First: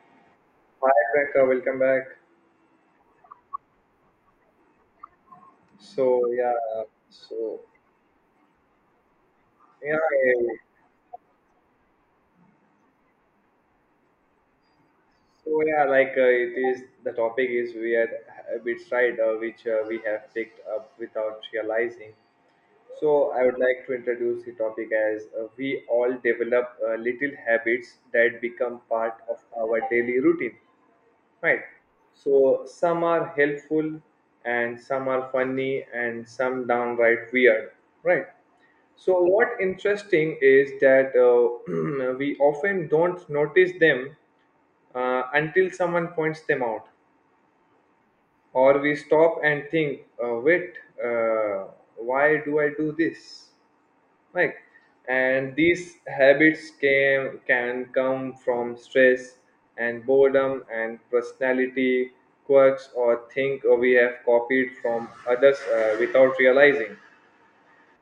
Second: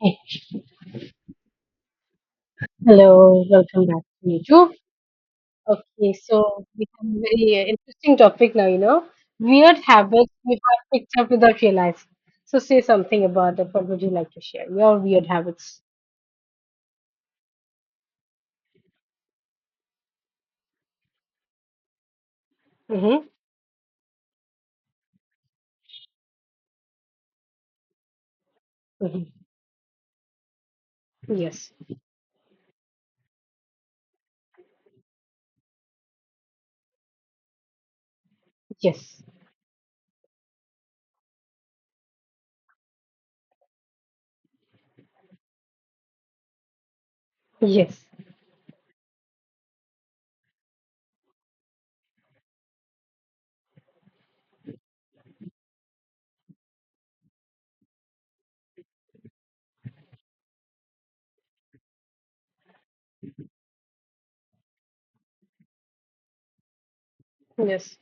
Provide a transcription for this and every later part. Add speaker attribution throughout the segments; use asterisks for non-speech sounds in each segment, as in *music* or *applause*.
Speaker 1: Hey,
Speaker 2: Hi Priyanka, welcome back.
Speaker 1: hello, welcome back to me too. Okay,
Speaker 2: So
Speaker 1: so
Speaker 2: yeah,
Speaker 1: we have a
Speaker 2: so
Speaker 1: very interesting topic now, you know, weird
Speaker 2: yeah,
Speaker 1: habits
Speaker 2: I-
Speaker 1: we have picked up without realizing. So say something about it. What would you like to share? Your weird
Speaker 2: so
Speaker 1: habits.
Speaker 2: yeah, like it is the topic is we had a bit side which we have picked up without realizing.
Speaker 1: Mm-hmm.
Speaker 2: So I would like to introduce the topic as we all develop little habits that become part
Speaker 1: Mm-hmm.
Speaker 2: of our daily routine. Right.
Speaker 1: Yes.
Speaker 2: So some are helpful and some are funny and some downright weird. Right. So
Speaker 1: Yes.
Speaker 2: what interesting is that *clears throat* we often don't notice them until someone points them out
Speaker 1: Yes.
Speaker 2: or we stop and think, wait, uh, why do I do this? Right, and these habits can come from stress and boredom and personality quirks or think or we have copied from others without realizing.
Speaker 1: Yes.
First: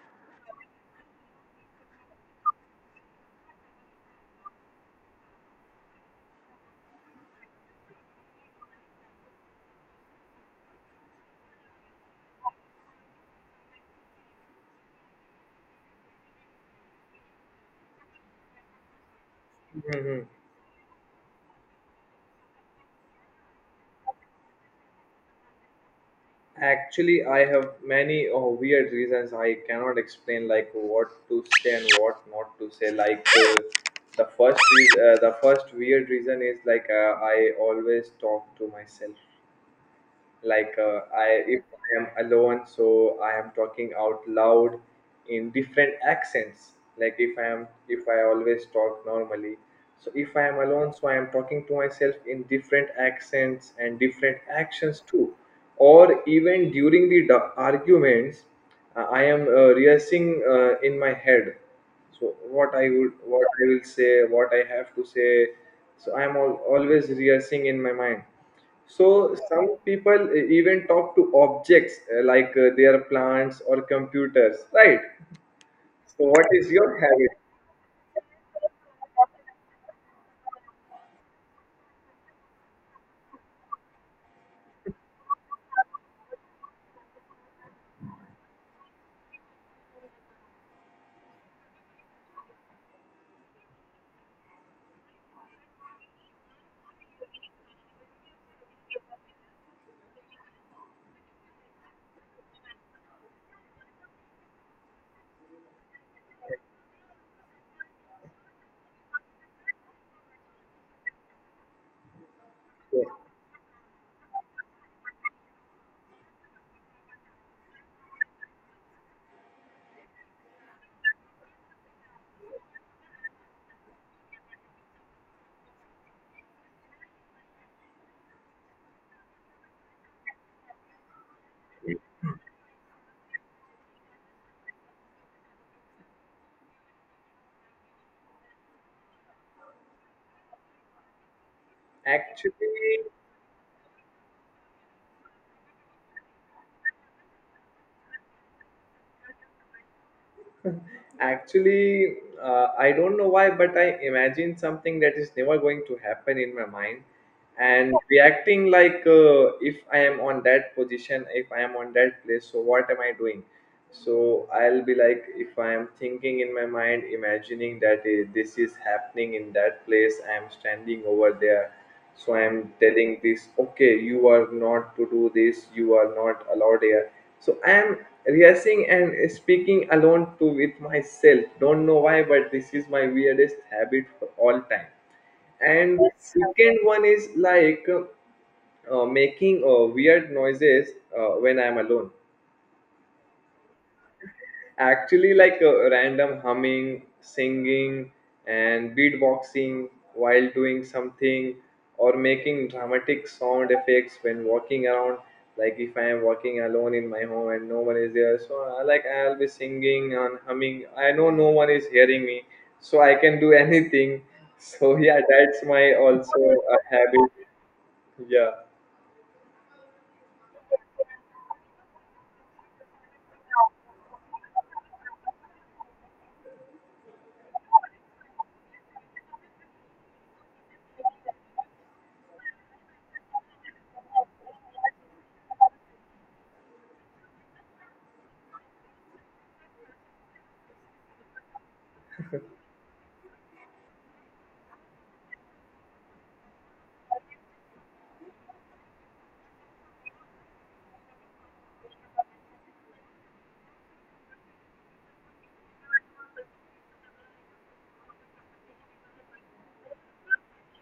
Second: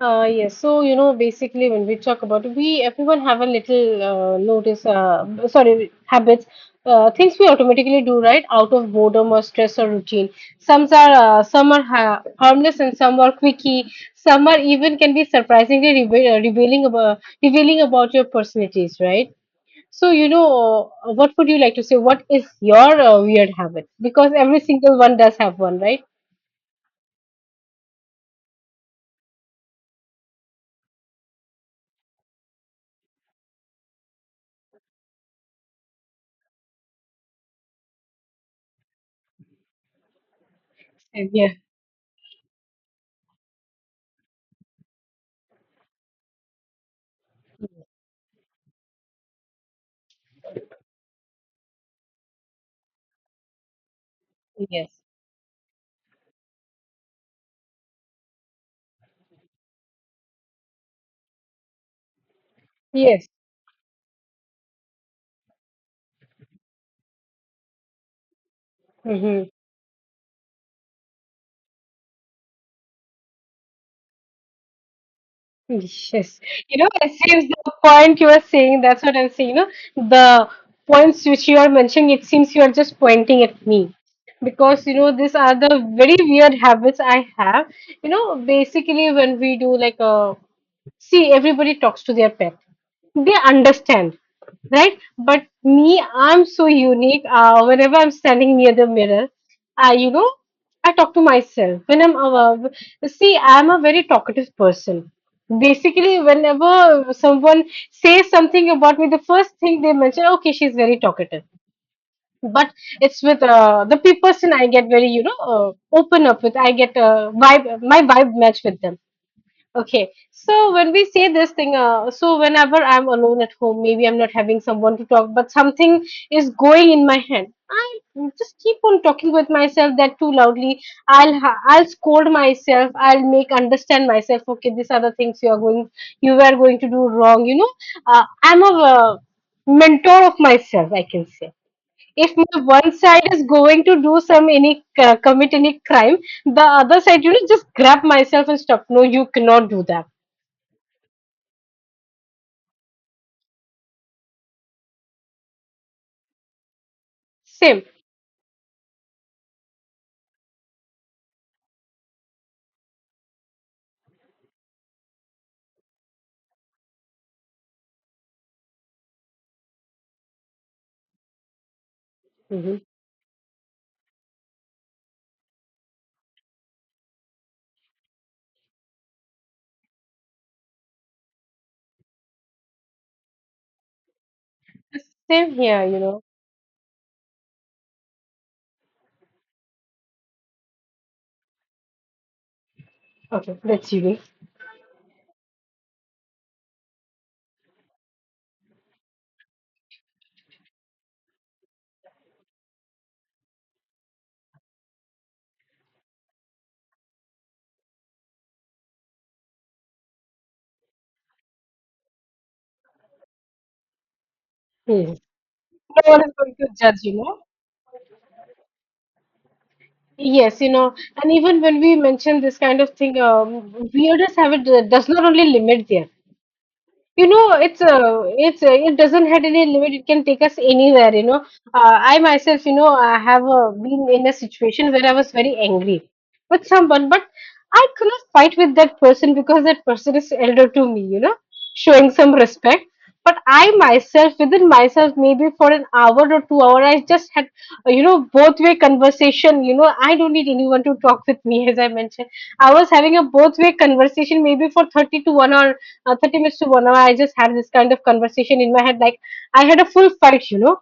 Speaker 1: Yes, so you know, basically, when we talk about we, everyone have a little notice, sorry, habits, things we automatically do, right, out of boredom or stress or routine. Some are ha harmless and some are quickie. Some are even can be surprisingly rebe revealing about your personalities, right? So
Speaker 2: Hmm.
Speaker 1: you know, what would you like to say? What is your weird habit? Because every single one does have one, right?
Speaker 2: Actually, I have many oh, weird reasons I cannot explain, like what to say and what not to say, the first is the first weird reason is I always talk to myself, I
Speaker 1: Yeah.
Speaker 2: if I am alone, so I am talking out loud in different accents, like if I am if I always talk normally, so if I am alone, so I am talking to myself in different accents and different actions
Speaker 1: Yes.
Speaker 2: too, or even during the arguments, I am rehearsing in my head, so what I would
Speaker 1: Yes.
Speaker 2: what I will say what I have to say, so I am always rehearsing in my mind. So
Speaker 1: Mm-hmm.
Speaker 2: some people even talk to objects, like their plants or computers, right?
Speaker 1: *laughs*
Speaker 2: So
Speaker 1: Yes,
Speaker 2: what is
Speaker 1: you know,
Speaker 2: your
Speaker 1: it
Speaker 2: habit?
Speaker 1: seems the point you are saying, that's what I'm saying. You know, the points which you are mentioning, it seems you are just pointing at me because you know, these are the very weird habits I have. You know, basically, when we do like a see everybody talks to their pet, they understand, right, but me I'm so unique. Whenever I'm standing near the mirror, I, you know, I talk to myself when I'm see I'm a very talkative person. Basically whenever someone says something about me, the first thing they mention, okay, she's very talkative, but
Speaker 2: So
Speaker 1: it's with person I get very, you know, open up with, I get vibe, my vibe match with them. Okay, so when we say this thing, so whenever I'm alone at home, maybe I'm not having someone to talk, but something is going in my head. I just keep on talking with myself that too loudly. I'll scold myself. I'll make understand myself. Okay, these are the things you are going, you were going to do wrong. You know, I'm a mentor of myself, I can say. If my one
Speaker 2: actually,
Speaker 1: side is going to do some any commit any crime, the other side, you know, just grab myself and stop, no, you cannot do that.
Speaker 2: Actually, I don't know why, but I imagine something that is never going to happen in my mind
Speaker 1: Same.
Speaker 2: and reacting like if I am on that position, if I am on that place, so what am I doing? So I'll be like, if I am thinking in my mind, imagining that this is happening in that place, I am standing over there. So I am
Speaker 1: Hmm.
Speaker 2: telling this, okay, you are not to do this, you are not allowed here, so I am rehearsing and speaking alone to with myself. Don't know why, but this is my weirdest habit for all time.
Speaker 1: Same here, you
Speaker 2: And
Speaker 1: know.
Speaker 2: second one is like making weird noises when I'm alone.
Speaker 1: Okay, that's unique.
Speaker 2: Actually, random humming, singing and beatboxing while doing something, or making dramatic sound effects when walking around. Like if I am walking alone in my home and no one is there, so I like I'll be singing and humming, I know no one is hearing me, so I can do *laughs* anything. So
Speaker 1: Yes.
Speaker 2: yeah, that's my
Speaker 1: No one is
Speaker 2: also
Speaker 1: going to
Speaker 2: a
Speaker 1: judge, you
Speaker 2: habit.
Speaker 1: know.
Speaker 2: Yeah.
Speaker 1: Yes, you know, and even when we mention this kind of thing, weirdness have it does not only limit there, you know. It's a, it doesn't have any limit, it can take us anywhere, you know. I myself, you know, I have been in a situation where I was very angry with someone, but I could not fight with that person because that person is elder to me, you know, showing some respect. But I myself within myself maybe for an hour or 2 hour I just had you know, both way conversation. You know, I don't need anyone to talk with me. *laughs* As I mentioned, I was having a both way conversation maybe for 30 to 1 hour, 30 minutes to 1 hour. I just had this kind of conversation in my head like I had a full fight, you know,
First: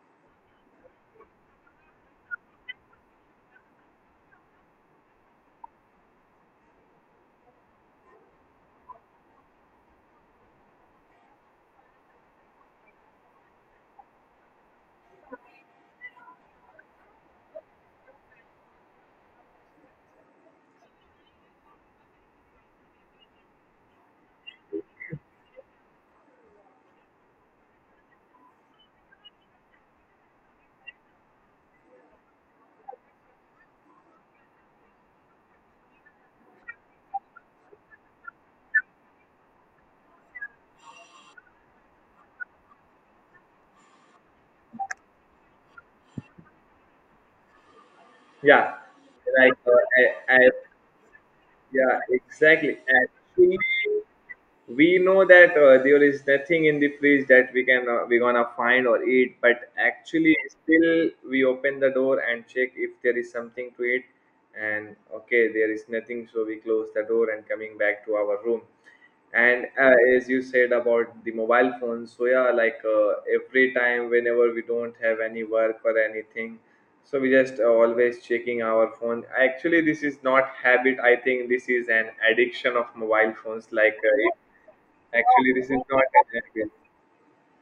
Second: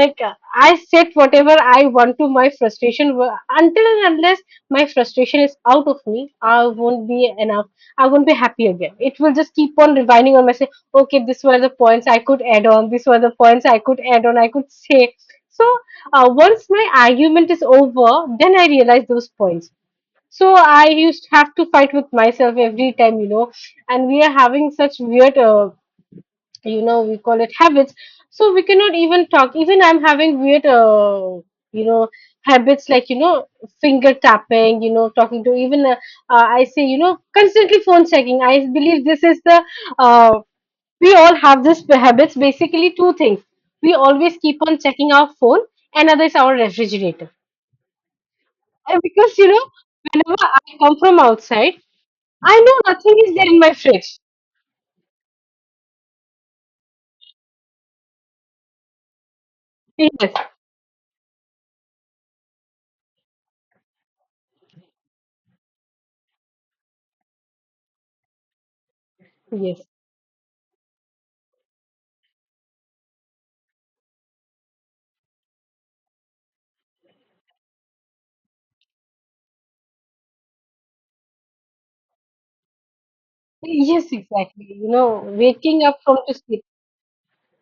Speaker 1: like uh, I said whatever I want to. Until and unless my frustration is out of me, I won't be enough, I won't be happy again. It will just keep on rewinding on myself. Okay, these were the points I could add on, I could say. So once my argument is over, then I realize those points. So I used to have to fight with myself every time, you know, and we are having such weird, you know, we call it habits. So we cannot even talk. Even I'm having weird, you know, habits like, you know, finger tapping, you know, talking to even, I say, you know, constantly phone checking. I believe this is the, uh, we all have this habits, basically two things. We always keep on checking our phone, another is our refrigerator.
Speaker 2: yeah
Speaker 1: And because, you
Speaker 2: like
Speaker 1: know,
Speaker 2: uh, I, I
Speaker 1: whenever I come from outside,
Speaker 2: Yeah,
Speaker 1: I
Speaker 2: exactly.
Speaker 1: know nothing is there
Speaker 2: Actually,
Speaker 1: in my fridge.
Speaker 2: we know that there is nothing in the fridge that we can we gonna find or eat, but
Speaker 1: Yes,
Speaker 2: actually still we open the door and check if there is something to eat, and okay, there is nothing, so we close the door and coming back to our room. And
Speaker 1: yes,
Speaker 2: as you said about the mobile phones, so yeah, every time whenever we don't have any work or anything, so we just always checking our phone. Actually, this is not habit, I think this is an addiction of mobile phones like
Speaker 1: yes,
Speaker 2: uh,
Speaker 1: exactly. You know,
Speaker 2: Actually, this is
Speaker 1: waking up
Speaker 2: not
Speaker 1: from
Speaker 2: an
Speaker 1: to sleep.
Speaker 2: airplane.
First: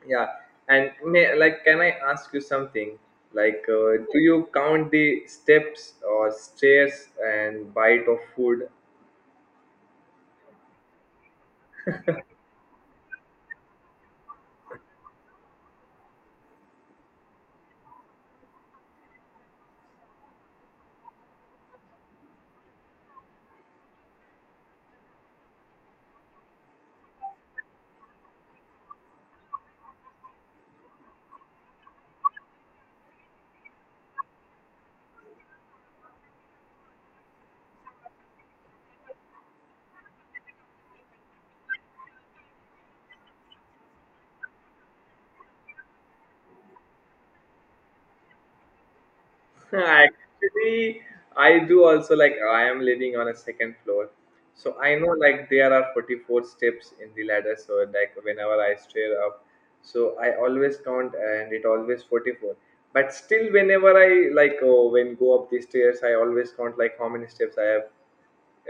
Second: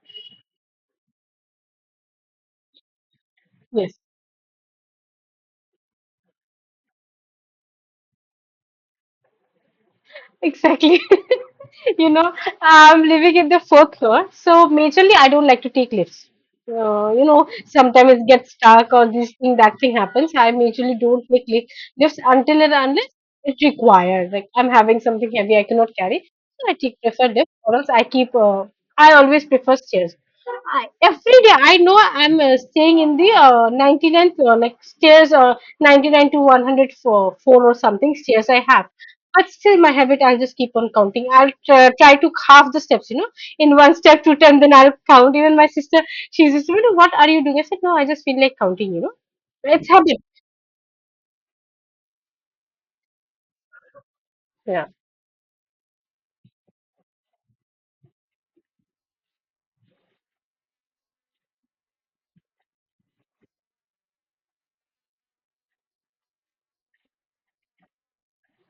Speaker 2: Yeah, and may, like, can I ask you something? Like,
Speaker 1: Yes.
Speaker 2: do you count the steps or stairs and bite of food?
Speaker 1: Exactly. *laughs* You know, I'm living in the fourth floor, so majorly I don't like to take lifts. You know, sometimes it gets stuck or this thing, that thing happens. I majorly don't take lifts until and unless it's required. Like I'm having something heavy I cannot carry, so I take prefer lift, or else I keep. I always prefer stairs. Every day I know I'm staying in the 99th floor, like stairs or 99 to 104 or something stairs I have. But still, my habit, I'll just keep on counting. Try to half the steps, you know, in one step, to 10, then I'll count. Even my sister, she's just, you know, what are you doing? I said, no, I just feel like counting, you know.
Speaker 2: *laughs*
Speaker 1: It's habit.
Speaker 2: Actually, I do also. Like, I am living on a second floor, so
Speaker 1: Yeah.
Speaker 2: I know like there are 44 steps in the ladder. So like, whenever I stair up, so I always count, and it always 44. But still, whenever I like, oh, when go up the stairs, I always count like how many steps I have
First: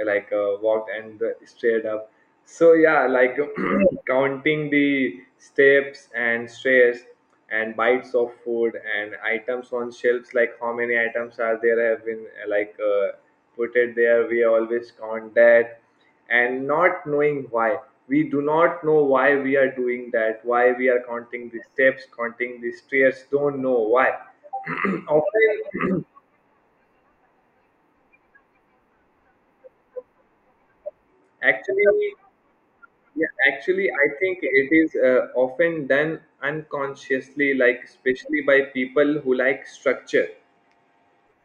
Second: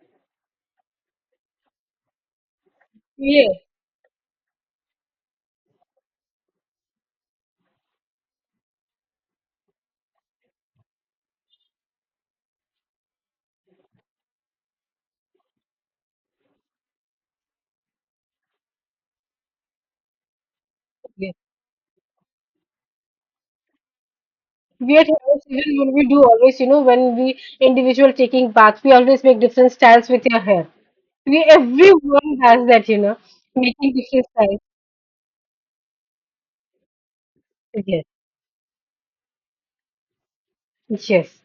Speaker 2: like uh, walked and straight up. So yeah, like
Speaker 1: Yeah.
Speaker 2: *clears throat* counting the steps and stairs and bites of food and items on shelves, like how many items are there have been put it there, we always count that, and not knowing why. We do not know why we are doing that, why we are
Speaker 1: Yeah.
Speaker 2: counting the steps, counting the stairs, don't know why. *clears throat*
Speaker 1: Weird habits, even when
Speaker 2: Often
Speaker 1: we do always, you know, when we individual taking bath, we always make different styles with your hair.
Speaker 2: *clears throat*
Speaker 1: We
Speaker 2: actually,
Speaker 1: everyone does that, you know,
Speaker 2: yeah, actually,
Speaker 1: making
Speaker 2: I
Speaker 1: different
Speaker 2: think
Speaker 1: styles.
Speaker 2: it is often done unconsciously, like
Speaker 1: Yes,
Speaker 2: especially by people who like structure.
Speaker 1: yes.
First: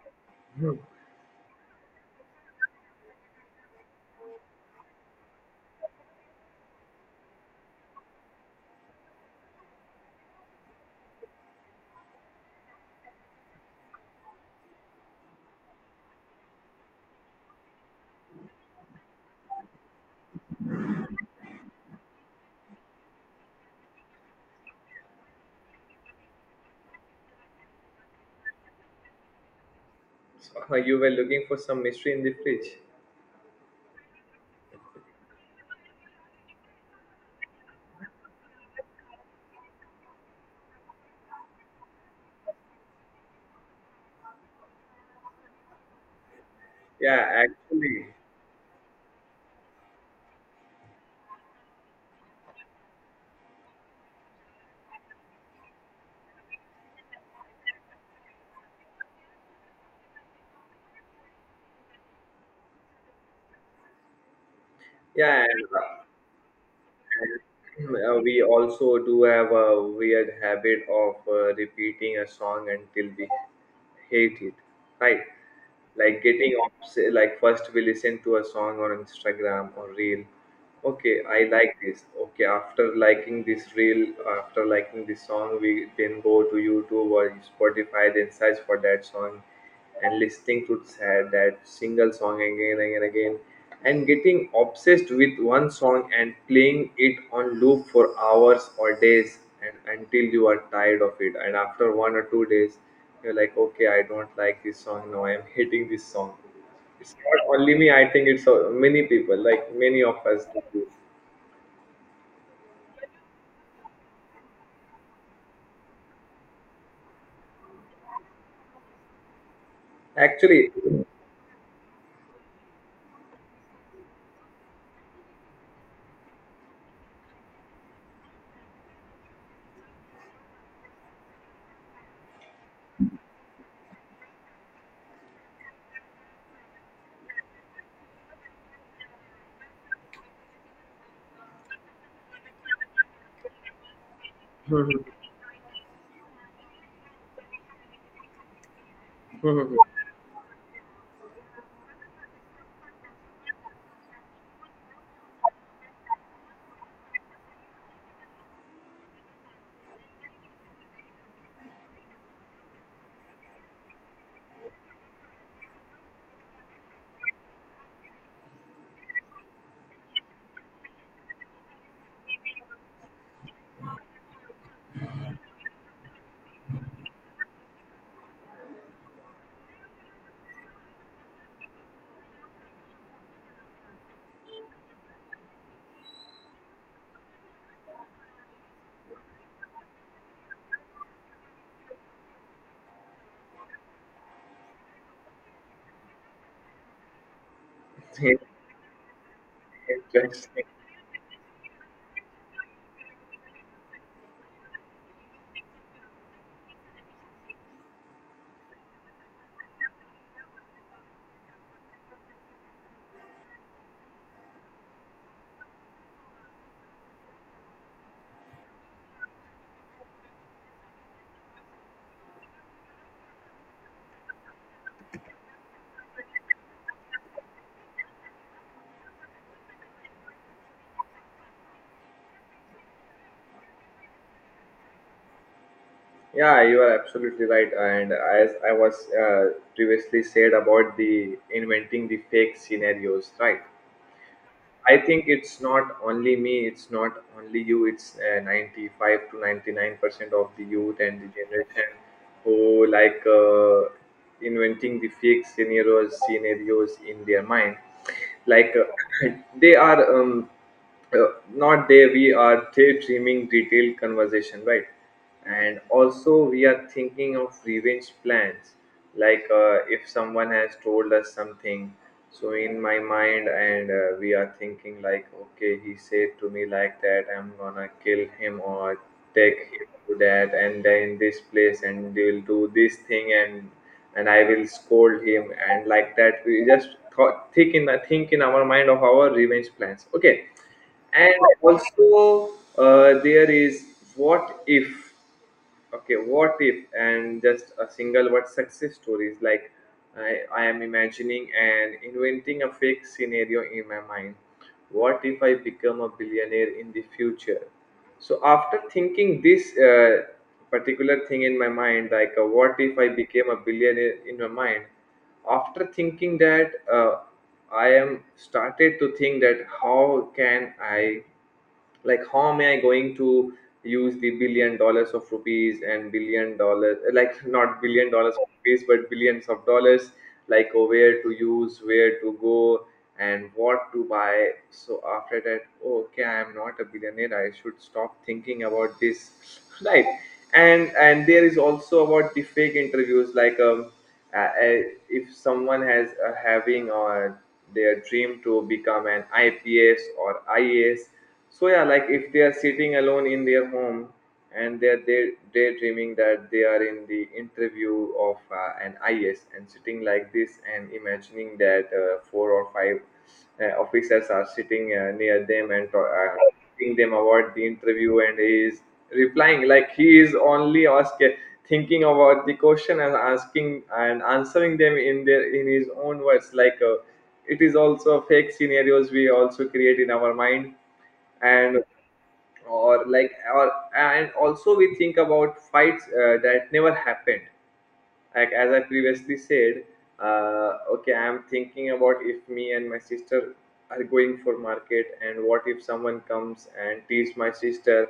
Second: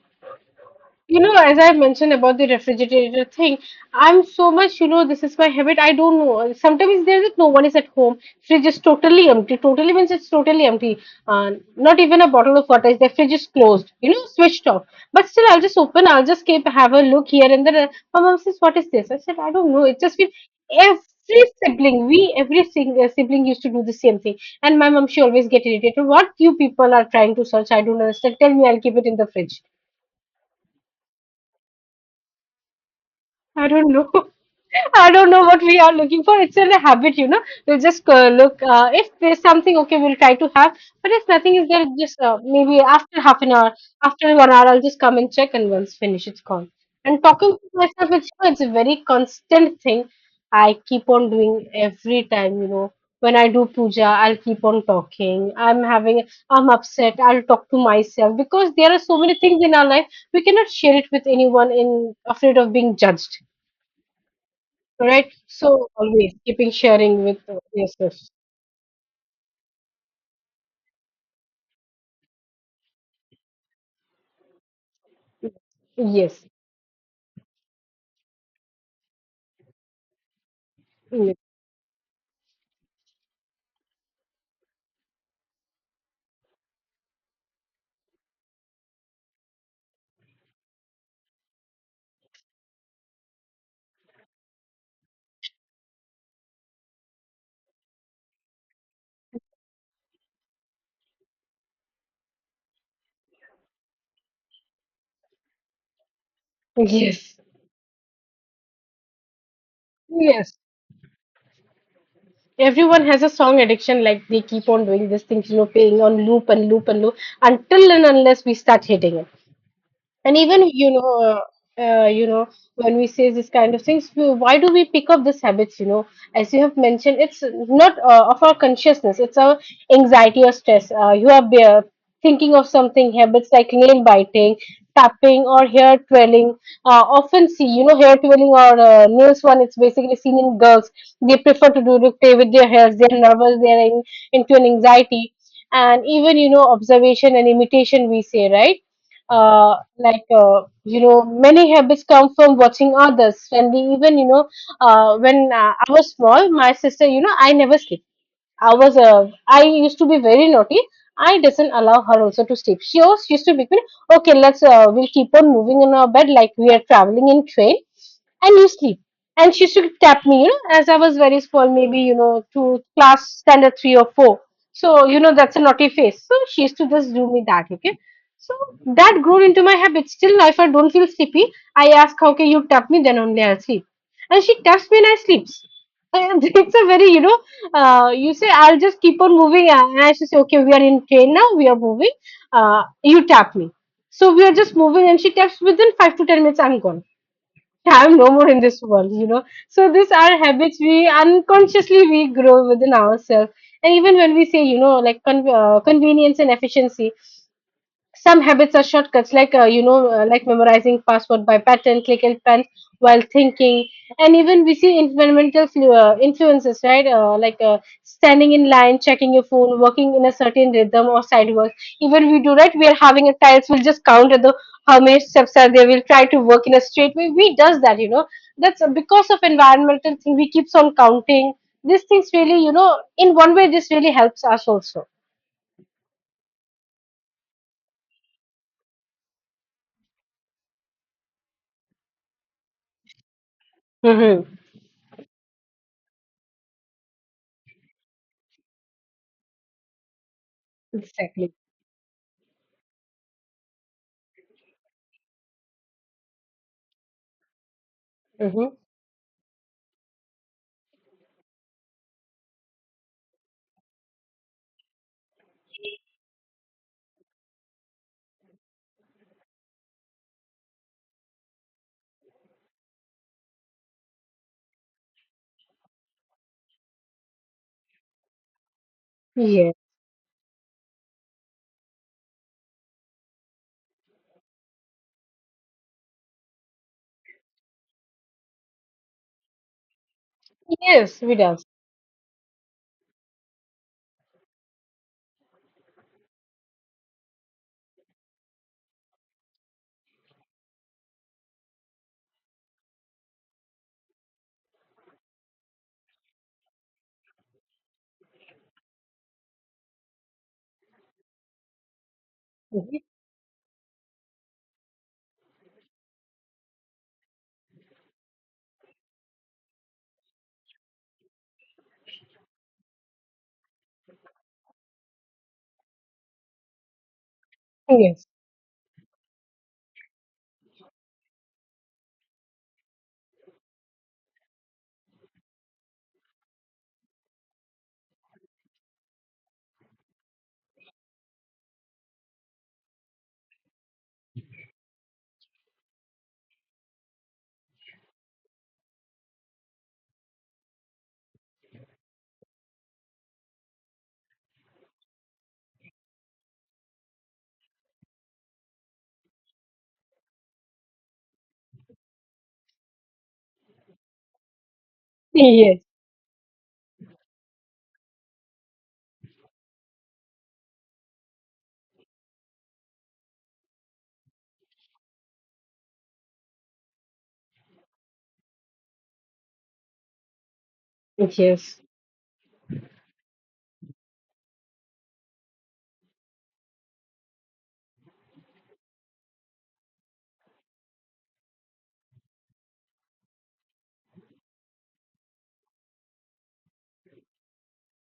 Speaker 2: Hmm.
Speaker 1: You know, as I mentioned about the refrigerator thing, I'm so much, you know, this is my habit. I don't know. Sometimes there's no one is at home. Fridge is totally empty. Totally means it's totally empty. Not even a bottle of water. Is The fridge is closed, you know, switched off. But still, I'll just open. I'll just keep have a look here and there. My mom says, "What is this?" I said, "I don't know. It's just been every sibling. We every single sibling used to do the same thing." And my mom, she always get irritated. What you people are trying to search, I don't understand. Tell me, I'll keep it in the fridge.
Speaker 2: So, *laughs* you were looking for some mystery in the fridge.
Speaker 1: I don't know. *laughs* I don't know what we are looking for. It's a habit, you know. We'll just look. If there's something, okay, we'll try to have. But if nothing is there, just maybe after half an hour, after 1 hour, I'll just come and check, and once finished, it's gone. And
Speaker 2: Yeah,
Speaker 1: talking to
Speaker 2: actually.
Speaker 1: myself, it's a very constant thing. I keep on doing every time, you know. When I do puja, I'll keep on talking. I'm upset. I'll talk to myself because there are so many things in our life we cannot share it with anyone in afraid of being judged. Right.
Speaker 2: Yeah,
Speaker 1: So always keeping sharing with yes, yes,
Speaker 2: We also do have a weird habit of repeating a song until we hate it, right? Like
Speaker 1: yes,
Speaker 2: getting like first we listen to a song on Instagram or reel. Okay,
Speaker 1: yes,
Speaker 2: I like this. Okay, after liking this reel, after liking this song, we then go to YouTube or Spotify, then search for that song and listening to that single song again and again, and getting obsessed with one song and playing it on loop for hours or days, and until you are tired of it, and after one or two days you're like okay I don't like this song now, I am hating this song. It's
Speaker 1: yes,
Speaker 2: not only me, I think it's many people, like many of us
Speaker 1: yes.
Speaker 2: do this.
Speaker 1: Everyone has a song addiction, like they keep on doing these things, you know, playing on loop and loop and loop until and unless we start hitting it. And even
Speaker 2: Actually,
Speaker 1: you know you know, when we say this kind of things, we, why do we pick up these habits, you know, as you have mentioned. It's not of our consciousness, it's our anxiety or stress. You are thinking of something, habits like nail biting, tapping or hair twirling. Often see, you know, hair twirling or nails one, it's basically seen in girls, they prefer to do to play with their hairs, they're nervous, they're into an anxiety. And even, you know, observation and imitation we say, right, you know, many habits come from watching others. And we even you know when I was small, my sister, you know, I never sleep. I used to be very naughty. I doesn't allow her also to sleep. She also used to be okay, let's we'll keep on moving in our bed like we are traveling in train and you sleep. And she used to tap me, you know, as I was very small, maybe, you know, to class standard 3 or 4. So, you know, that's a naughty face. So she used to just do me that, okay? So that grew into my habit. Still, if I don't feel sleepy, I ask, okay, you tap me, then only I'll sleep. And she taps me and I sleep. And *laughs* it's a very, you know, you say, I'll just keep on moving. And I should say, okay, we are in train now, we are moving. You tap me. So we are just moving and she taps within 5 to 10 minutes, I'm gone. *laughs* I'm no
Speaker 2: *laughs*
Speaker 1: more in this world, you know.
Speaker 2: *laughs*
Speaker 1: So these are
Speaker 2: interesting.
Speaker 1: habits we unconsciously we grow within ourselves, and even when we say, like convenience and efficiency. Some habits are shortcuts, like like memorizing password by pattern, click and pen while thinking. And even we see environmental influences, right? Like standing in line, checking your phone, working in a certain rhythm, or side work. Even we do, right? We are having a tiles, we'll just count at the how many steps are there, we'll try to work in a straight way. We does that, you know. That's because of environmental thing, we keeps on counting. These things really, you know, in one way this really helps us also.
Speaker 2: Yeah, you are absolutely right. And as I was previously said about the inventing the fake scenarios, right?
Speaker 1: Mm-hmm.
Speaker 2: I think it's not only me, it's not only you, it's 95 to 99% of the youth and the
Speaker 1: Exactly.
Speaker 2: generation who like inventing the fake scenarios, scenarios in their mind. Like
Speaker 1: Mm-hmm.
Speaker 2: uh, *clears throat* they are. Uh, not there, we are daydreaming detailed conversation, right? And also we are thinking of revenge plans, if someone has told us something, so in my mind and we are thinking like okay he said to me like that, I'm gonna kill him or take
Speaker 1: Yeah.
Speaker 2: him to that and then this place and they will do this thing and I will scold him, and like that we just thought, think in our mind of our revenge plans. Okay,
Speaker 1: Yes,
Speaker 2: and
Speaker 1: we does.
Speaker 2: also there is what if, okay what if, and just a single word success stories like I am imagining and inventing a fake scenario in my mind, what if I become a billionaire in the future. So after thinking this particular thing in my mind, like what if
Speaker 1: Mhm.
Speaker 2: I became a billionaire in my mind, after thinking that, uh, I am started to think that how can I, like how am I going to use the billion dollars of rupees and billion dollars, like not billion
Speaker 1: Yes,
Speaker 2: dollars of rupees but billions of dollars, like oh, where to use, where to go and what to buy. So after that, oh, okay I am not a billionaire, I should stop thinking about this. *laughs* Right. And there is also about the fake interviews, uh, uh, if someone has having their dream to become an IPS or IAS, so yeah, like if they are sitting alone in their home and they're daydreaming that they are in the interview of an IAS and sitting like this and imagining that four or five officers are sitting near them
Speaker 1: yes,
Speaker 2: and uh, asking them about the interview, and he is replying like he is only asking, thinking about the question and asking and answering them in their in his own words, it is also fake scenarios we also create in our mind.
Speaker 1: yes.
Speaker 2: And or like or and also we think about fights that never happened, like as I previously said, okay, I'm thinking about if me and my sister are going for market, and what if someone comes and tease my sister,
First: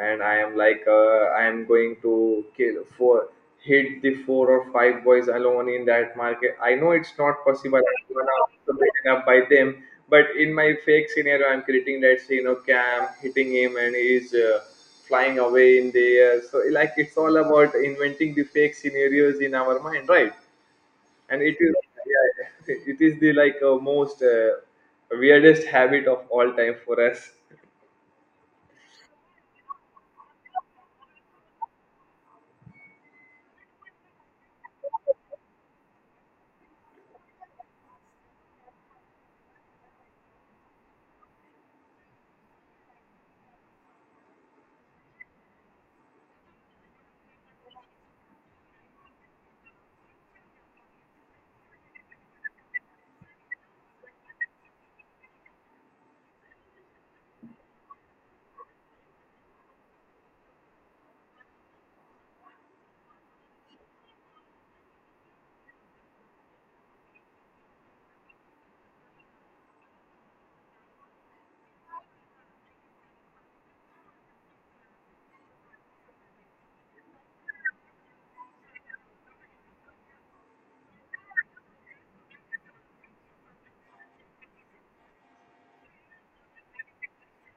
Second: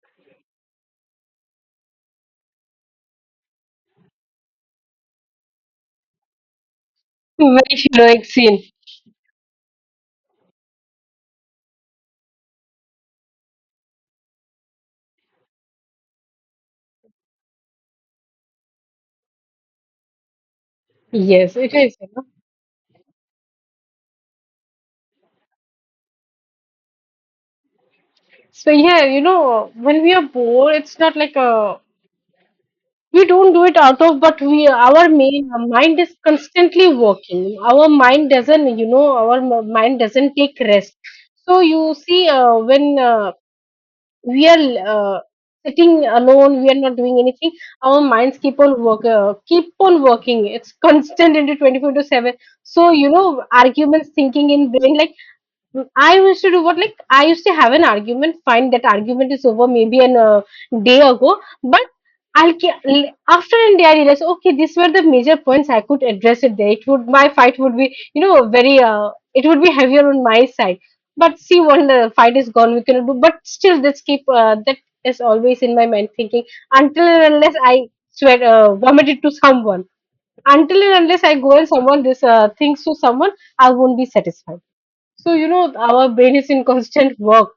Speaker 2: and I am like, I am going to kill four, hit the four or five boys alone in that market. I know it's not possible,
Speaker 1: Very
Speaker 2: I'm
Speaker 1: heroic
Speaker 2: gonna
Speaker 1: scene.
Speaker 2: also be beaten up by them, but in my fake scenario, I'm creating that scene. Okay, I'm hitting him, and he's. Flying away in the air. So like it's all about inventing the fake scenarios in our mind, right? And
Speaker 1: Yes,
Speaker 2: it
Speaker 1: it
Speaker 2: is,
Speaker 1: is,
Speaker 2: yeah, *laughs* it is the most weirdest habit of all time for us.
Speaker 1: So yeah, you know, when we are bored, it's not like a, we don't do it out of, but we our main our mind is constantly working. Our mind doesn't, our mind doesn't take rest. So you see, when we are sitting alone, we are not doing anything. Our minds keep on work keep on working. It's constant into 24 to 7. So you know, arguments thinking in brain, like I used to do what, like I used to have an argument. Fine, that argument is over maybe an day ago, but after a day I realized, okay, these were the major points, I could address it there. It would, my fight would be, you know, very it would be heavier on my side. But see, when the fight is gone, we cannot do. But still, this keep that is always in my mind thinking until and unless I swear vomit it to someone. Until and unless I go and someone this things to someone, I won't be satisfied. So you know, our brain is in constant work.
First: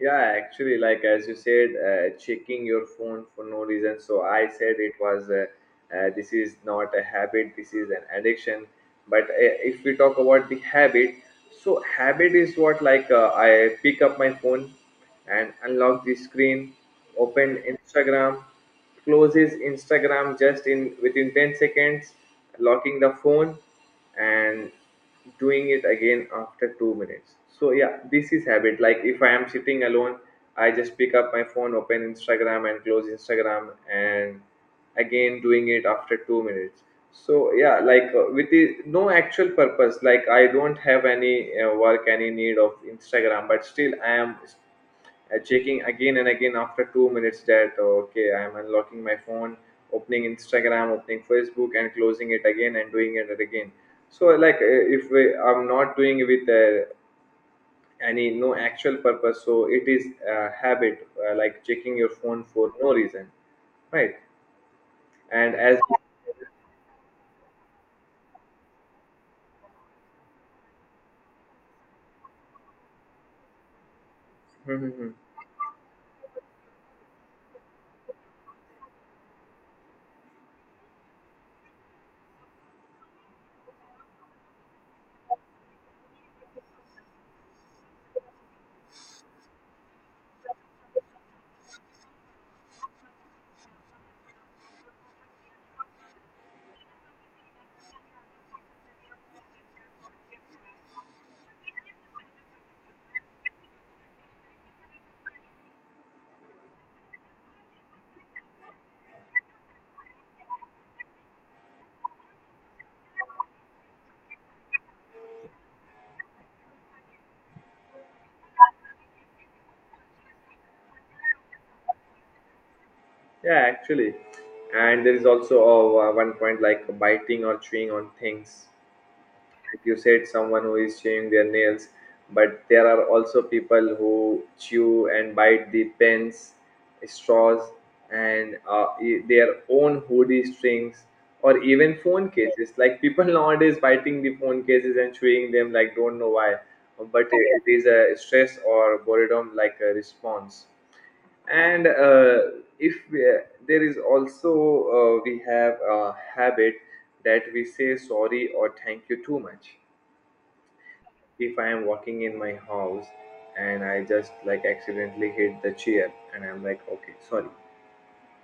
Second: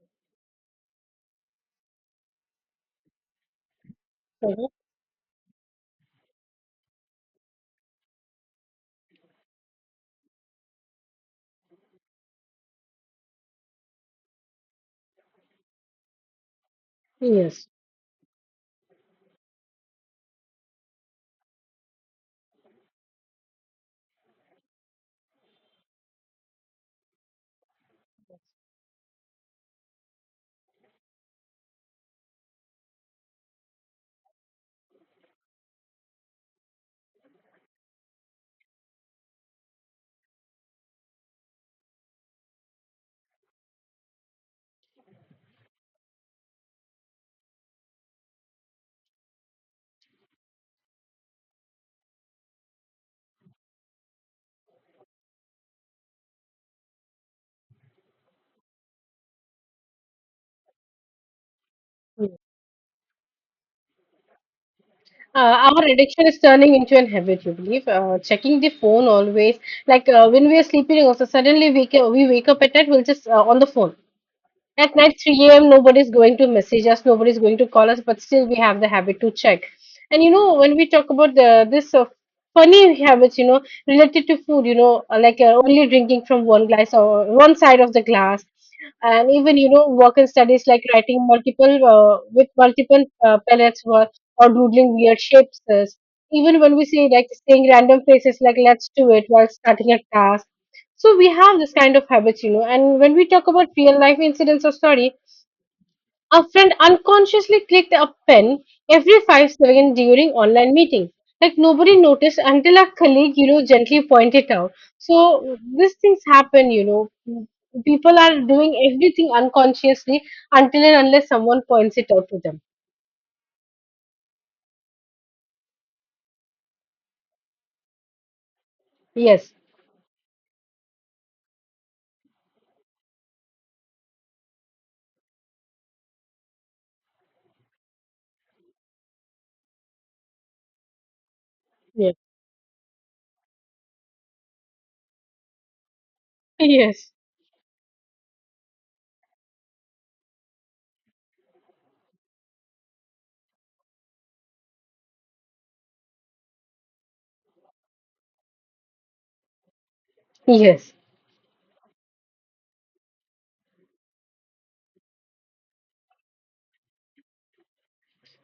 Speaker 2: Yeah, actually, like as you said, checking your phone for no reason. So I
Speaker 1: You know.
Speaker 2: said it was this is not a habit, this is an addiction. But if we talk about the habit, so habit is what like I pick up my phone and unlock the screen, open
Speaker 1: Yes.
Speaker 2: Instagram, closes Instagram just in within 10 seconds, locking the phone and doing it again after 2 minutes. So yeah, this is habit. Like if I am sitting alone, I just pick up my phone, open Instagram and close Instagram and again doing it after 2 minutes. So yeah, no actual purpose. Like I don't have any work, any need of Instagram, but still I am checking again and again after 2 minutes. That Okay, I'm unlocking my phone, opening Instagram, opening Facebook, and closing it again and doing it again. So like if we, I'm not doing it with any no actual purpose, so it is a habit, like checking your phone for no reason, right? And as
Speaker 1: Our addiction is turning into an habit, you believe. Checking the phone always. Like when we are sleeping, also suddenly we, we wake up at night, we'll just on the phone. At night,
Speaker 2: *laughs*
Speaker 1: 3 a.m., nobody's going to message us, nobody's going to call us, but still we have the habit to check. And you know, when we talk about the, this funny habits, you know, related to food, you know, like only drinking from one glass or one side of the glass, and even you know, work and studies, like writing multiple with multiple pellets, or doodling weird shapes. Even when we say, like saying random phrases like "let's do it" while starting a task. So we have this kind of habits, you know, and when we talk about real life incidents or story, a friend unconsciously clicked a pen every 5 seconds during online meeting. Like nobody noticed until a colleague, you know, gently pointed out. So these things happen, you know. People are doing everything unconsciously until and unless someone points it out to them.
Speaker 2: yeah actually, and there is also one point, like biting or chewing on things.
Speaker 1: Yes.
Speaker 2: Like you said, someone who is chewing their nails, but there are also people who chew and bite the pens, straws, and their own hoodie strings, or even
Speaker 1: Yes.
Speaker 2: phone cases. Like people nowadays biting the phone cases and chewing them, like don't know why.
Speaker 1: Yes.
Speaker 2: But it is a stress or boredom, like a response. And if we, there is also we have a habit that we say sorry or thank you too much.
Speaker 1: Yes.
Speaker 2: If I am walking in my house and I just like accidentally hit the chair, and I'm like, okay, sorry.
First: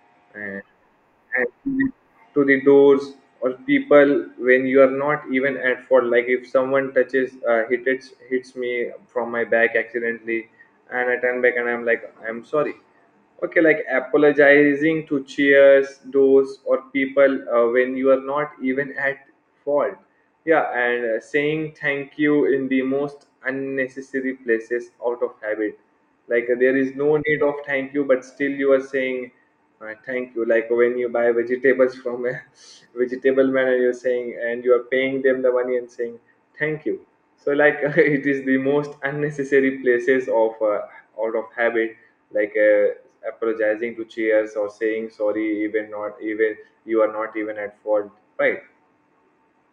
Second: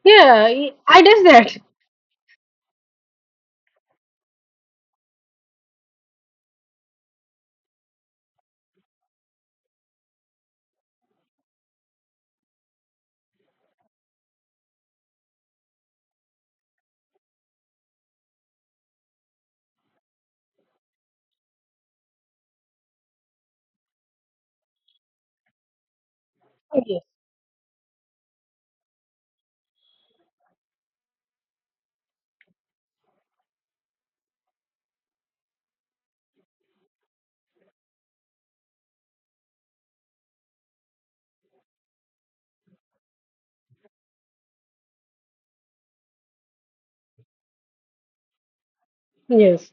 Speaker 1: Yeah. I does that.
Speaker 2: And to the doors, or people, when you are not even at fault. Like if someone touches, hits, hits me from my back accidentally and I turn back and I'm like, I'm sorry. Okay, like apologizing to cheers, doors, or people, when you are not even at fault. Yeah, and saying thank you in the most unnecessary places out of habit. Like there is
Speaker 1: Yes.
Speaker 2: no need of thank you, but still you are saying thank you. Like when you buy vegetables from a *laughs* vegetable man and you're saying, and you are paying them the money and saying, thank you. So, like, *laughs* it is the most unnecessary places of out of habit, like apologizing to cheers or saying sorry, even not even you are not even at fault, right?
Speaker 1: Yes.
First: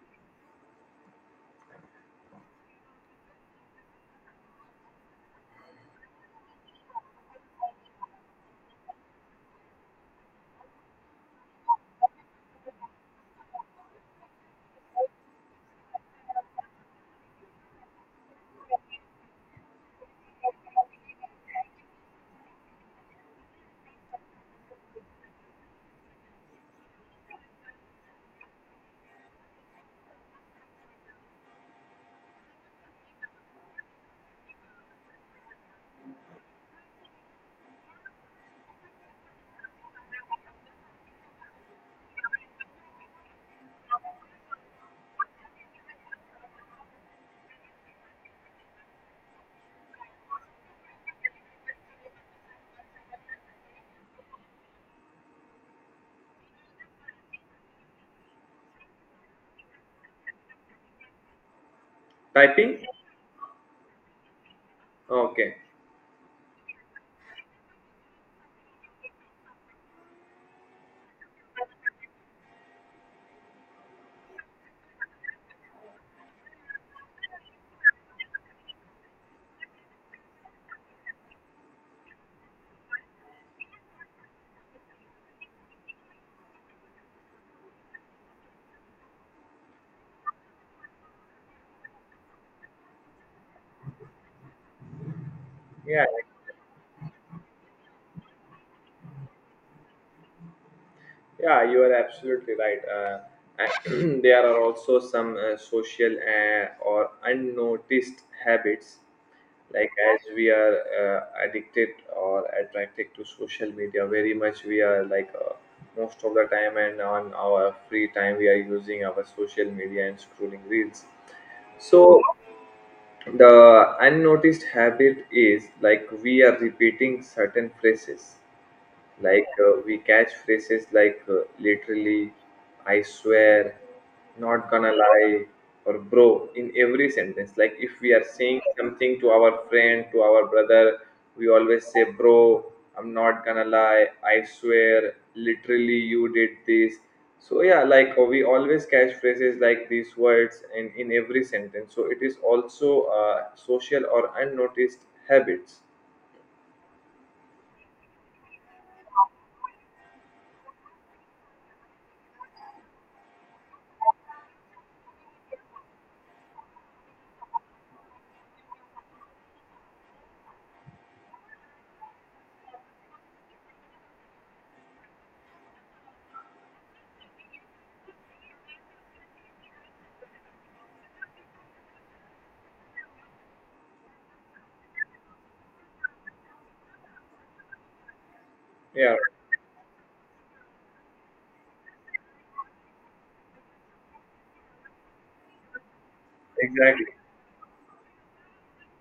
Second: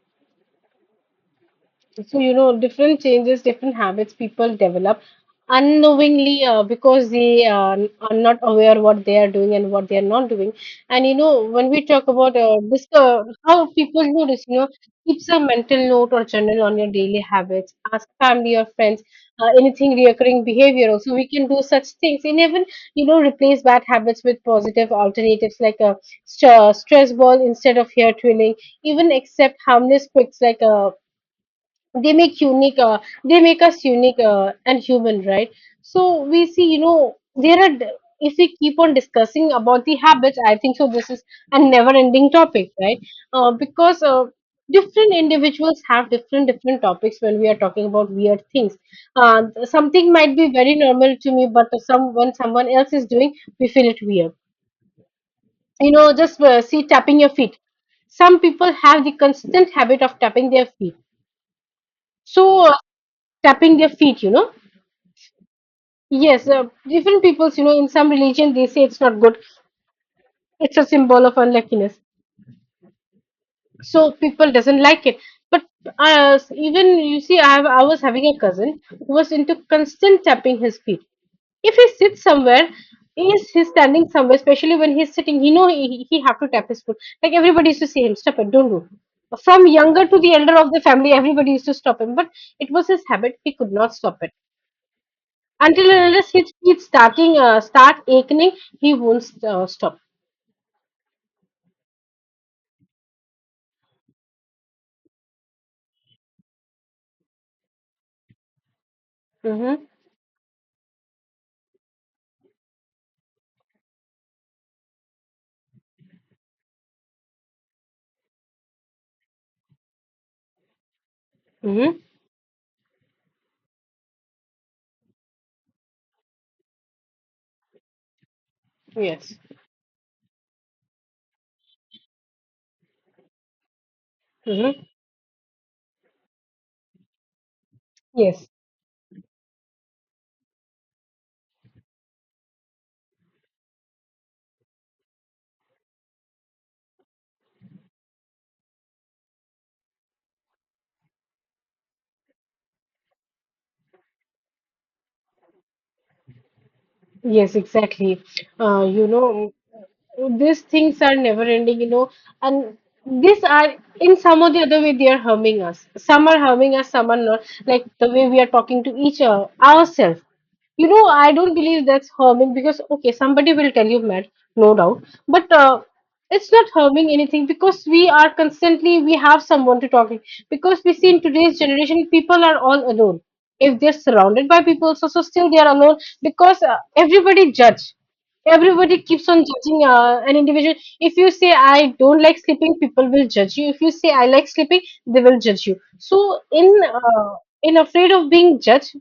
Speaker 1: So you know, different changes, different habits people develop unknowingly, because they are not aware what they are doing and what they are not doing. And you know, when we talk about this, how people do this, you know, keeps a mental note or journal on your daily habits, ask family or friends, anything reoccurring behavior, also we can do such things. And even you know, replace bad habits with positive alternatives, like a stress ball instead of hair twirling. Even accept harmless quicks, like a they make unique they make us unique, and human, right? So we see, you know, there are if we keep on discussing about the habits, I think so this is a never ending topic, right? Because different individuals have different different topics when we are talking about weird things. Something might be very normal to me, but some when someone else is doing, we feel it weird. You know, just see, tapping your feet. Some people have the constant habit of tapping their feet. So
Speaker 2: Typing,
Speaker 1: tapping their feet, you know.
Speaker 2: okay,
Speaker 1: Yes, different peoples, you know, in some religion they say it's not good, it's a symbol of unluckiness, so people doesn't like it. But uh, even you see, I was having a cousin who was into constant tapping his feet. If he sits somewhere, is he's standing somewhere, especially when he's sitting, he have to tap his foot. Like everybody used to say him stop it, don't do. From younger to the elder of the family, everybody used to stop him, but it was his habit, he could not stop it. Until
Speaker 2: yeah,
Speaker 1: and unless his feet start aching, he won't stop.
Speaker 2: yeah, you are absolutely right. And *clears throat* there are also some social or unnoticed habits,
Speaker 1: Mm-hmm.
Speaker 2: like as we are addicted or attracted to social media very much. We are like most of the time, and on our free time, we are using our social media and scrolling reels.
Speaker 1: Mm-hmm.
Speaker 2: So the unnoticed habit is like we are repeating certain phrases,
Speaker 1: Yes.
Speaker 2: like we catch phrases like, literally, I swear, not
Speaker 1: Mm-hmm.
Speaker 2: gonna lie, or bro in every sentence. Like if we are
Speaker 1: Yes.
Speaker 2: saying something to our friend, to our brother, we always say, bro, I'm not gonna lie, I swear, literally, you did this. So yeah, like we always catch phrases like these words in every sentence. So it is also social or unnoticed habits.
Speaker 1: Yes, exactly. You know, these things are never ending, you know, and these are in some or the other way they are harming us. Some are harming us, some are not. Like the way we are talking to each other, ourselves. You know, I don't believe that's harming, because okay, somebody will tell you mad, no doubt, but it's not harming anything because we are constantly, we have someone to talk to. Because we see in today's generation, people are all alone. If they're surrounded by people, so so still they are alone, because everybody judge, everybody
Speaker 2: Yeah,
Speaker 1: keeps on judging an individual. If you say I don't like sleeping, people will judge you. If you say I like sleeping, they will judge you. So in
Speaker 2: exactly.
Speaker 1: uh, in afraid of being judged,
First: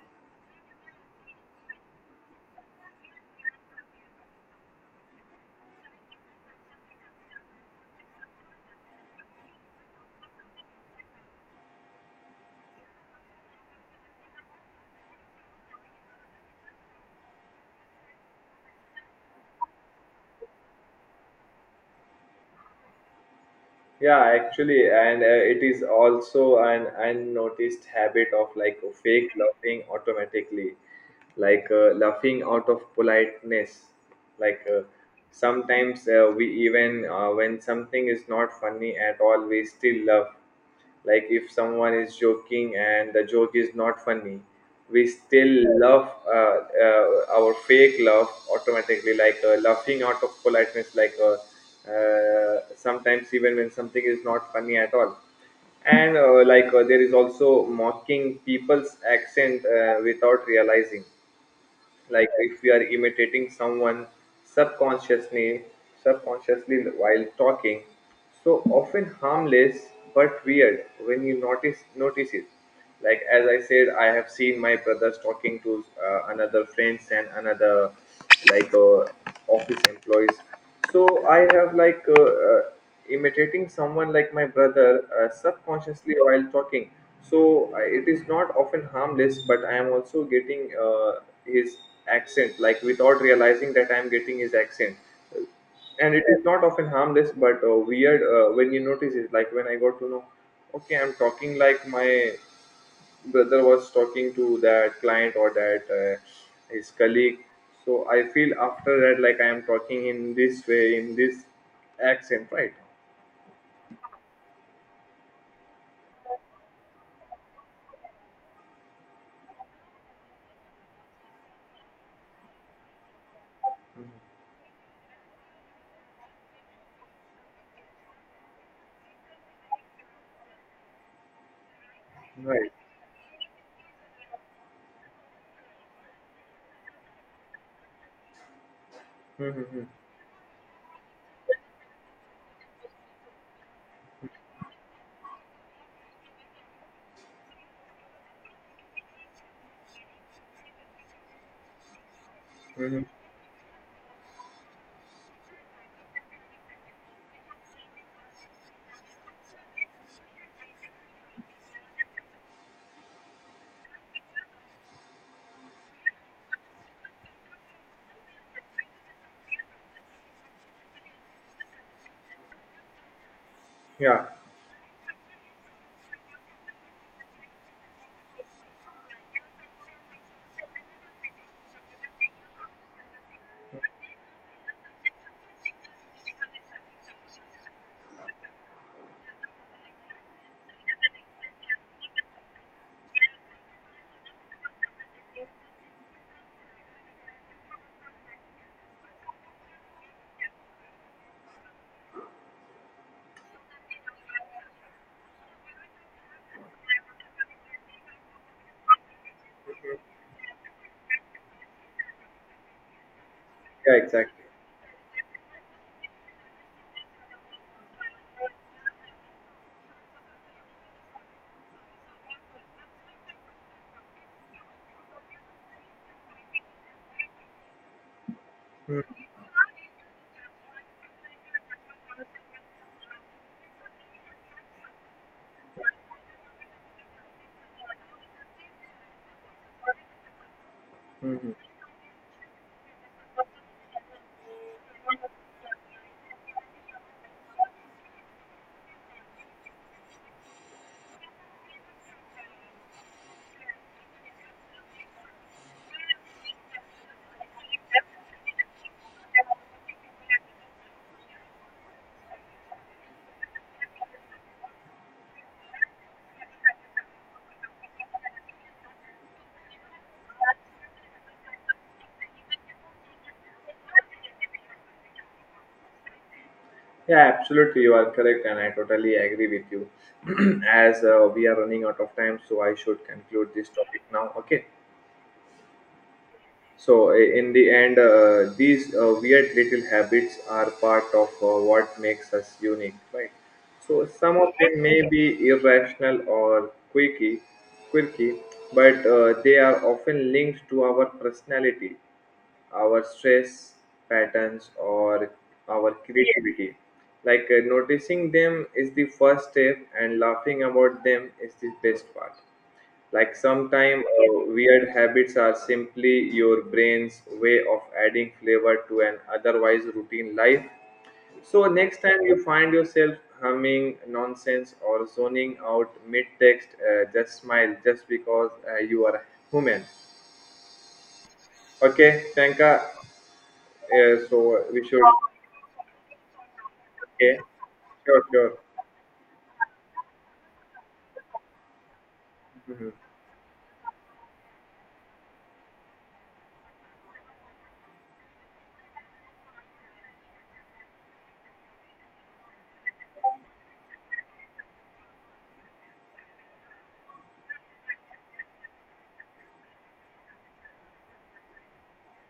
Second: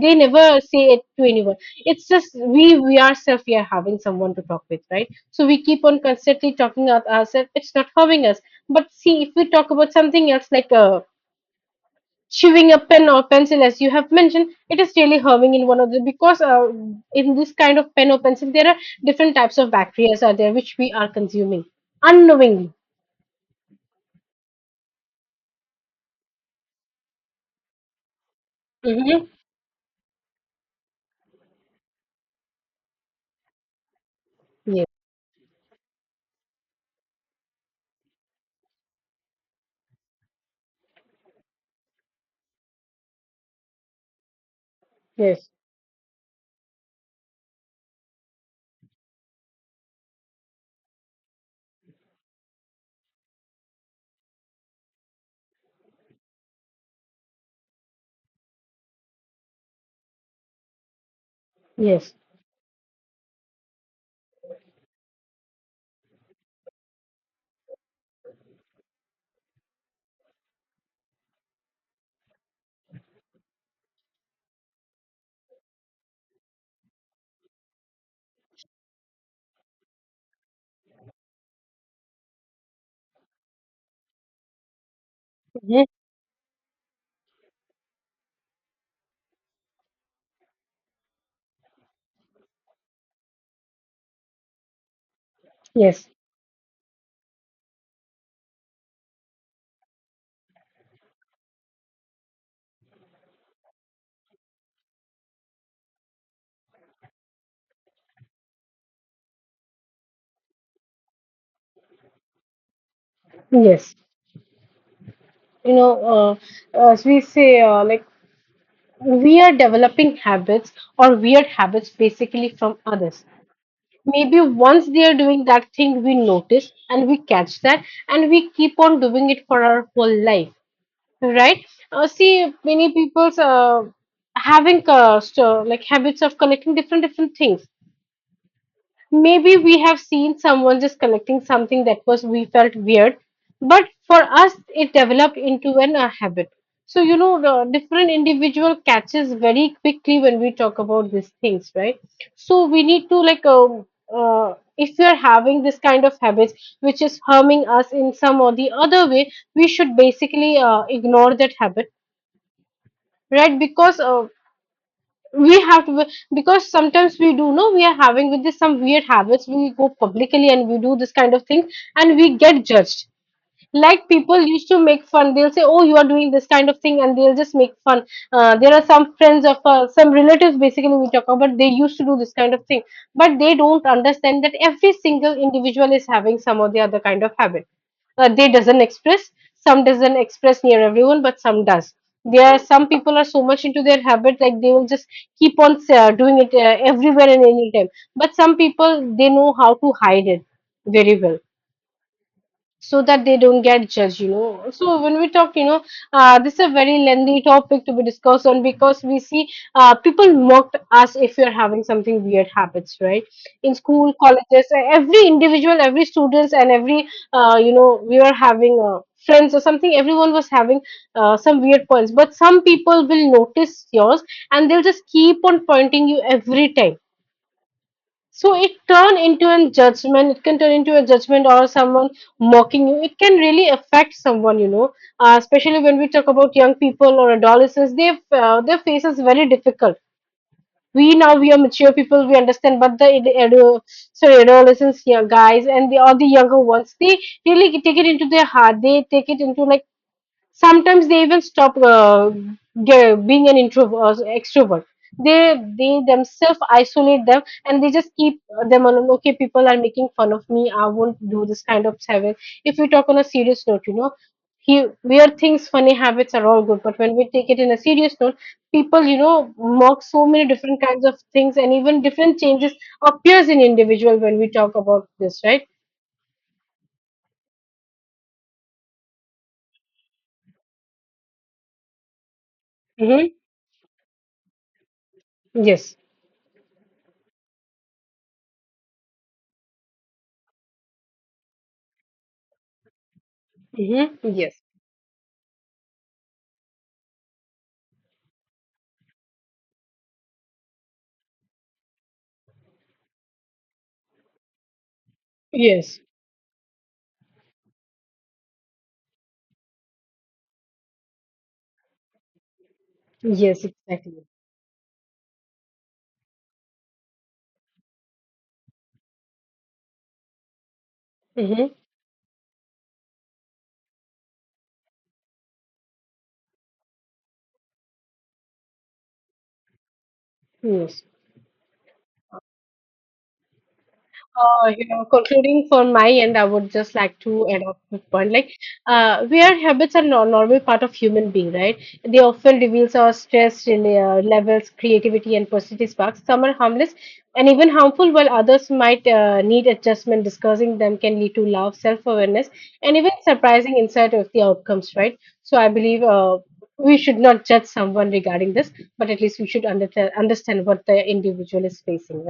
Speaker 1: they never say it to anyone. It's just we ourselves, we are having someone to talk with, right? So we keep on constantly talking about ourselves, it's not harming us. But see, if we talk about something else, like chewing a pen or pencil, as you have mentioned, it is really harming in one of the, because in this kind of pen or pencil, there are different types of bacteria are there, which we are consuming unknowingly.
Speaker 2: Yeah, actually, and it is also an unnoticed habit of like
Speaker 1: Hmm.
Speaker 2: fake loving automatically, like laughing out of politeness, like
Speaker 1: Yes,
Speaker 2: sometimes we even when something is not funny at all, we still laugh. Like if someone is joking and the joke is not funny, we
Speaker 1: yes,
Speaker 2: still laugh. Our fake laugh automatically, like laughing out of politeness, like sometimes even when something is not funny at all. And there is also mocking people's accent without realizing.
Speaker 1: yes.
Speaker 2: Like if we are imitating someone subconsciously, while talking, so often harmless, but weird when you notice it. Like as I said, I have seen my brothers talking to another friends, and another, like office employees. So I have like imitating someone, like my brother,
Speaker 1: Mhm.
Speaker 2: subconsciously while talking. So I, it is not often harmless, but I am also getting uh, his accent, like without realizing that I am getting his accent.
Speaker 1: Yes,
Speaker 2: And it is not often harmless, but weird when you notice it. Like when I got to know, okay, I'm talking like my brother was talking to that client, or that his colleague. So I feel after that, like I am talking in this way, in this accent, right?
Speaker 1: yes. You know, as we say, like we are developing habits or weird habits basically from others.
Speaker 2: Mhm.
Speaker 1: Maybe once they are doing that thing, we notice and we catch that, and we keep on doing it for our whole life. Right? See,
Speaker 2: Right.
Speaker 1: many people's having so, like habits of collecting different different things. Maybe we
Speaker 2: Mm-hmm.
Speaker 1: have seen someone just collecting something that was we felt weird, but for us it developed into an a habit. So you know, the different individual catches very quickly when we talk about these things, right? So we
Speaker 2: Mm-hmm.
Speaker 1: need to like if we are having this kind of habits which is harming us in some or the other way, we should basically ignore that habit, right? Because we have to, because sometimes we do know, we are having with this some weird habits, we go publicly and we do this kind of thing and we get judged. Like
Speaker 2: Yeah.
Speaker 1: people used to make fun, they'll say, oh you are doing this kind of thing, and they'll just make fun. There are some friends of some relatives basically we talk about, they used to do this kind of thing. But they don't understand that every single individual is having some or the other kind of habit. They doesn't express, some doesn't express near everyone, but some does. There are some people are so much into their habit, like they will just keep on doing it everywhere and anytime. But some people they know how to hide it very well, so that they don't get judged, you know. So when we talk, you know, this is a very lengthy topic to be discussed on, because we see people mocked us if you're having something weird habits, right? In
Speaker 2: Yeah,
Speaker 1: school,
Speaker 2: exactly.
Speaker 1: colleges, every individual, every students, and every you know, we were having friends or something, everyone was having some weird points, but some people will notice yours and they'll just keep on pointing you every time. So it turn into a judgment. It can turn into a judgment, or someone mocking you. It can really affect someone, you know. Especially when we talk about young people or adolescents, they their faces very difficult. We now,
Speaker 2: Mm-hmm.
Speaker 1: we are mature people, we understand, but the ado- sorry, adolescents, yeah, guys, and the all the younger ones, they really take it into their heart. They take it into, like sometimes they even stop being an introvert or extrovert. they they themselves isolate them and they just keep them alone, okay, people are making fun of me, I won't do this kind of habit. If we talk on a serious note, you know, he weird things, funny habits are all good, but when we take it in a serious note, people, you know, mock so many different kinds of things, and even different changes appears in individual when we talk about this, right?
Speaker 2: Yeah, absolutely, you are correct and I totally agree with you. *clears throat* As we are running out of time, so I should
Speaker 1: Mm-hmm.
Speaker 2: conclude this topic now. Okay.
Speaker 1: Yes.
Speaker 2: So, in the end, these weird little habits are part of what makes us unique, right? So,
Speaker 1: Mm-hmm.
Speaker 2: some of
Speaker 1: Yes.
Speaker 2: them may be irrational or quirky, quirky, but they are often linked to our personality, our stress patterns, or our
Speaker 1: Yes.
Speaker 2: creativity. Noticing them is the first step, and laughing about them is the best part. Like
Speaker 1: Yes,
Speaker 2: sometimes,
Speaker 1: exactly.
Speaker 2: weird habits are simply your brain's way of adding flavor to an otherwise routine life. So
Speaker 1: Hmm.
Speaker 2: next time you find yourself humming nonsense or zoning out mid text, just smile, just because you are human.
Speaker 1: Yes.
Speaker 2: Okay, tanka. So we
Speaker 1: You
Speaker 2: should
Speaker 1: know, concluding from my end, I would just like
Speaker 2: Okay,
Speaker 1: to add up a
Speaker 2: sure,
Speaker 1: point. Like,
Speaker 2: sure.
Speaker 1: where habits are nor normal part of human being, right? They often
Speaker 2: Mhm.
Speaker 1: reveals our stress in, levels, creativity, and positive sparks. Some are harmless and even harmful, while others might need adjustment. Discussing them can lead to love, self-awareness, and even surprising insight of the outcomes, right? So I believe we should not judge someone regarding this, but at least we should understand what the individual is facing.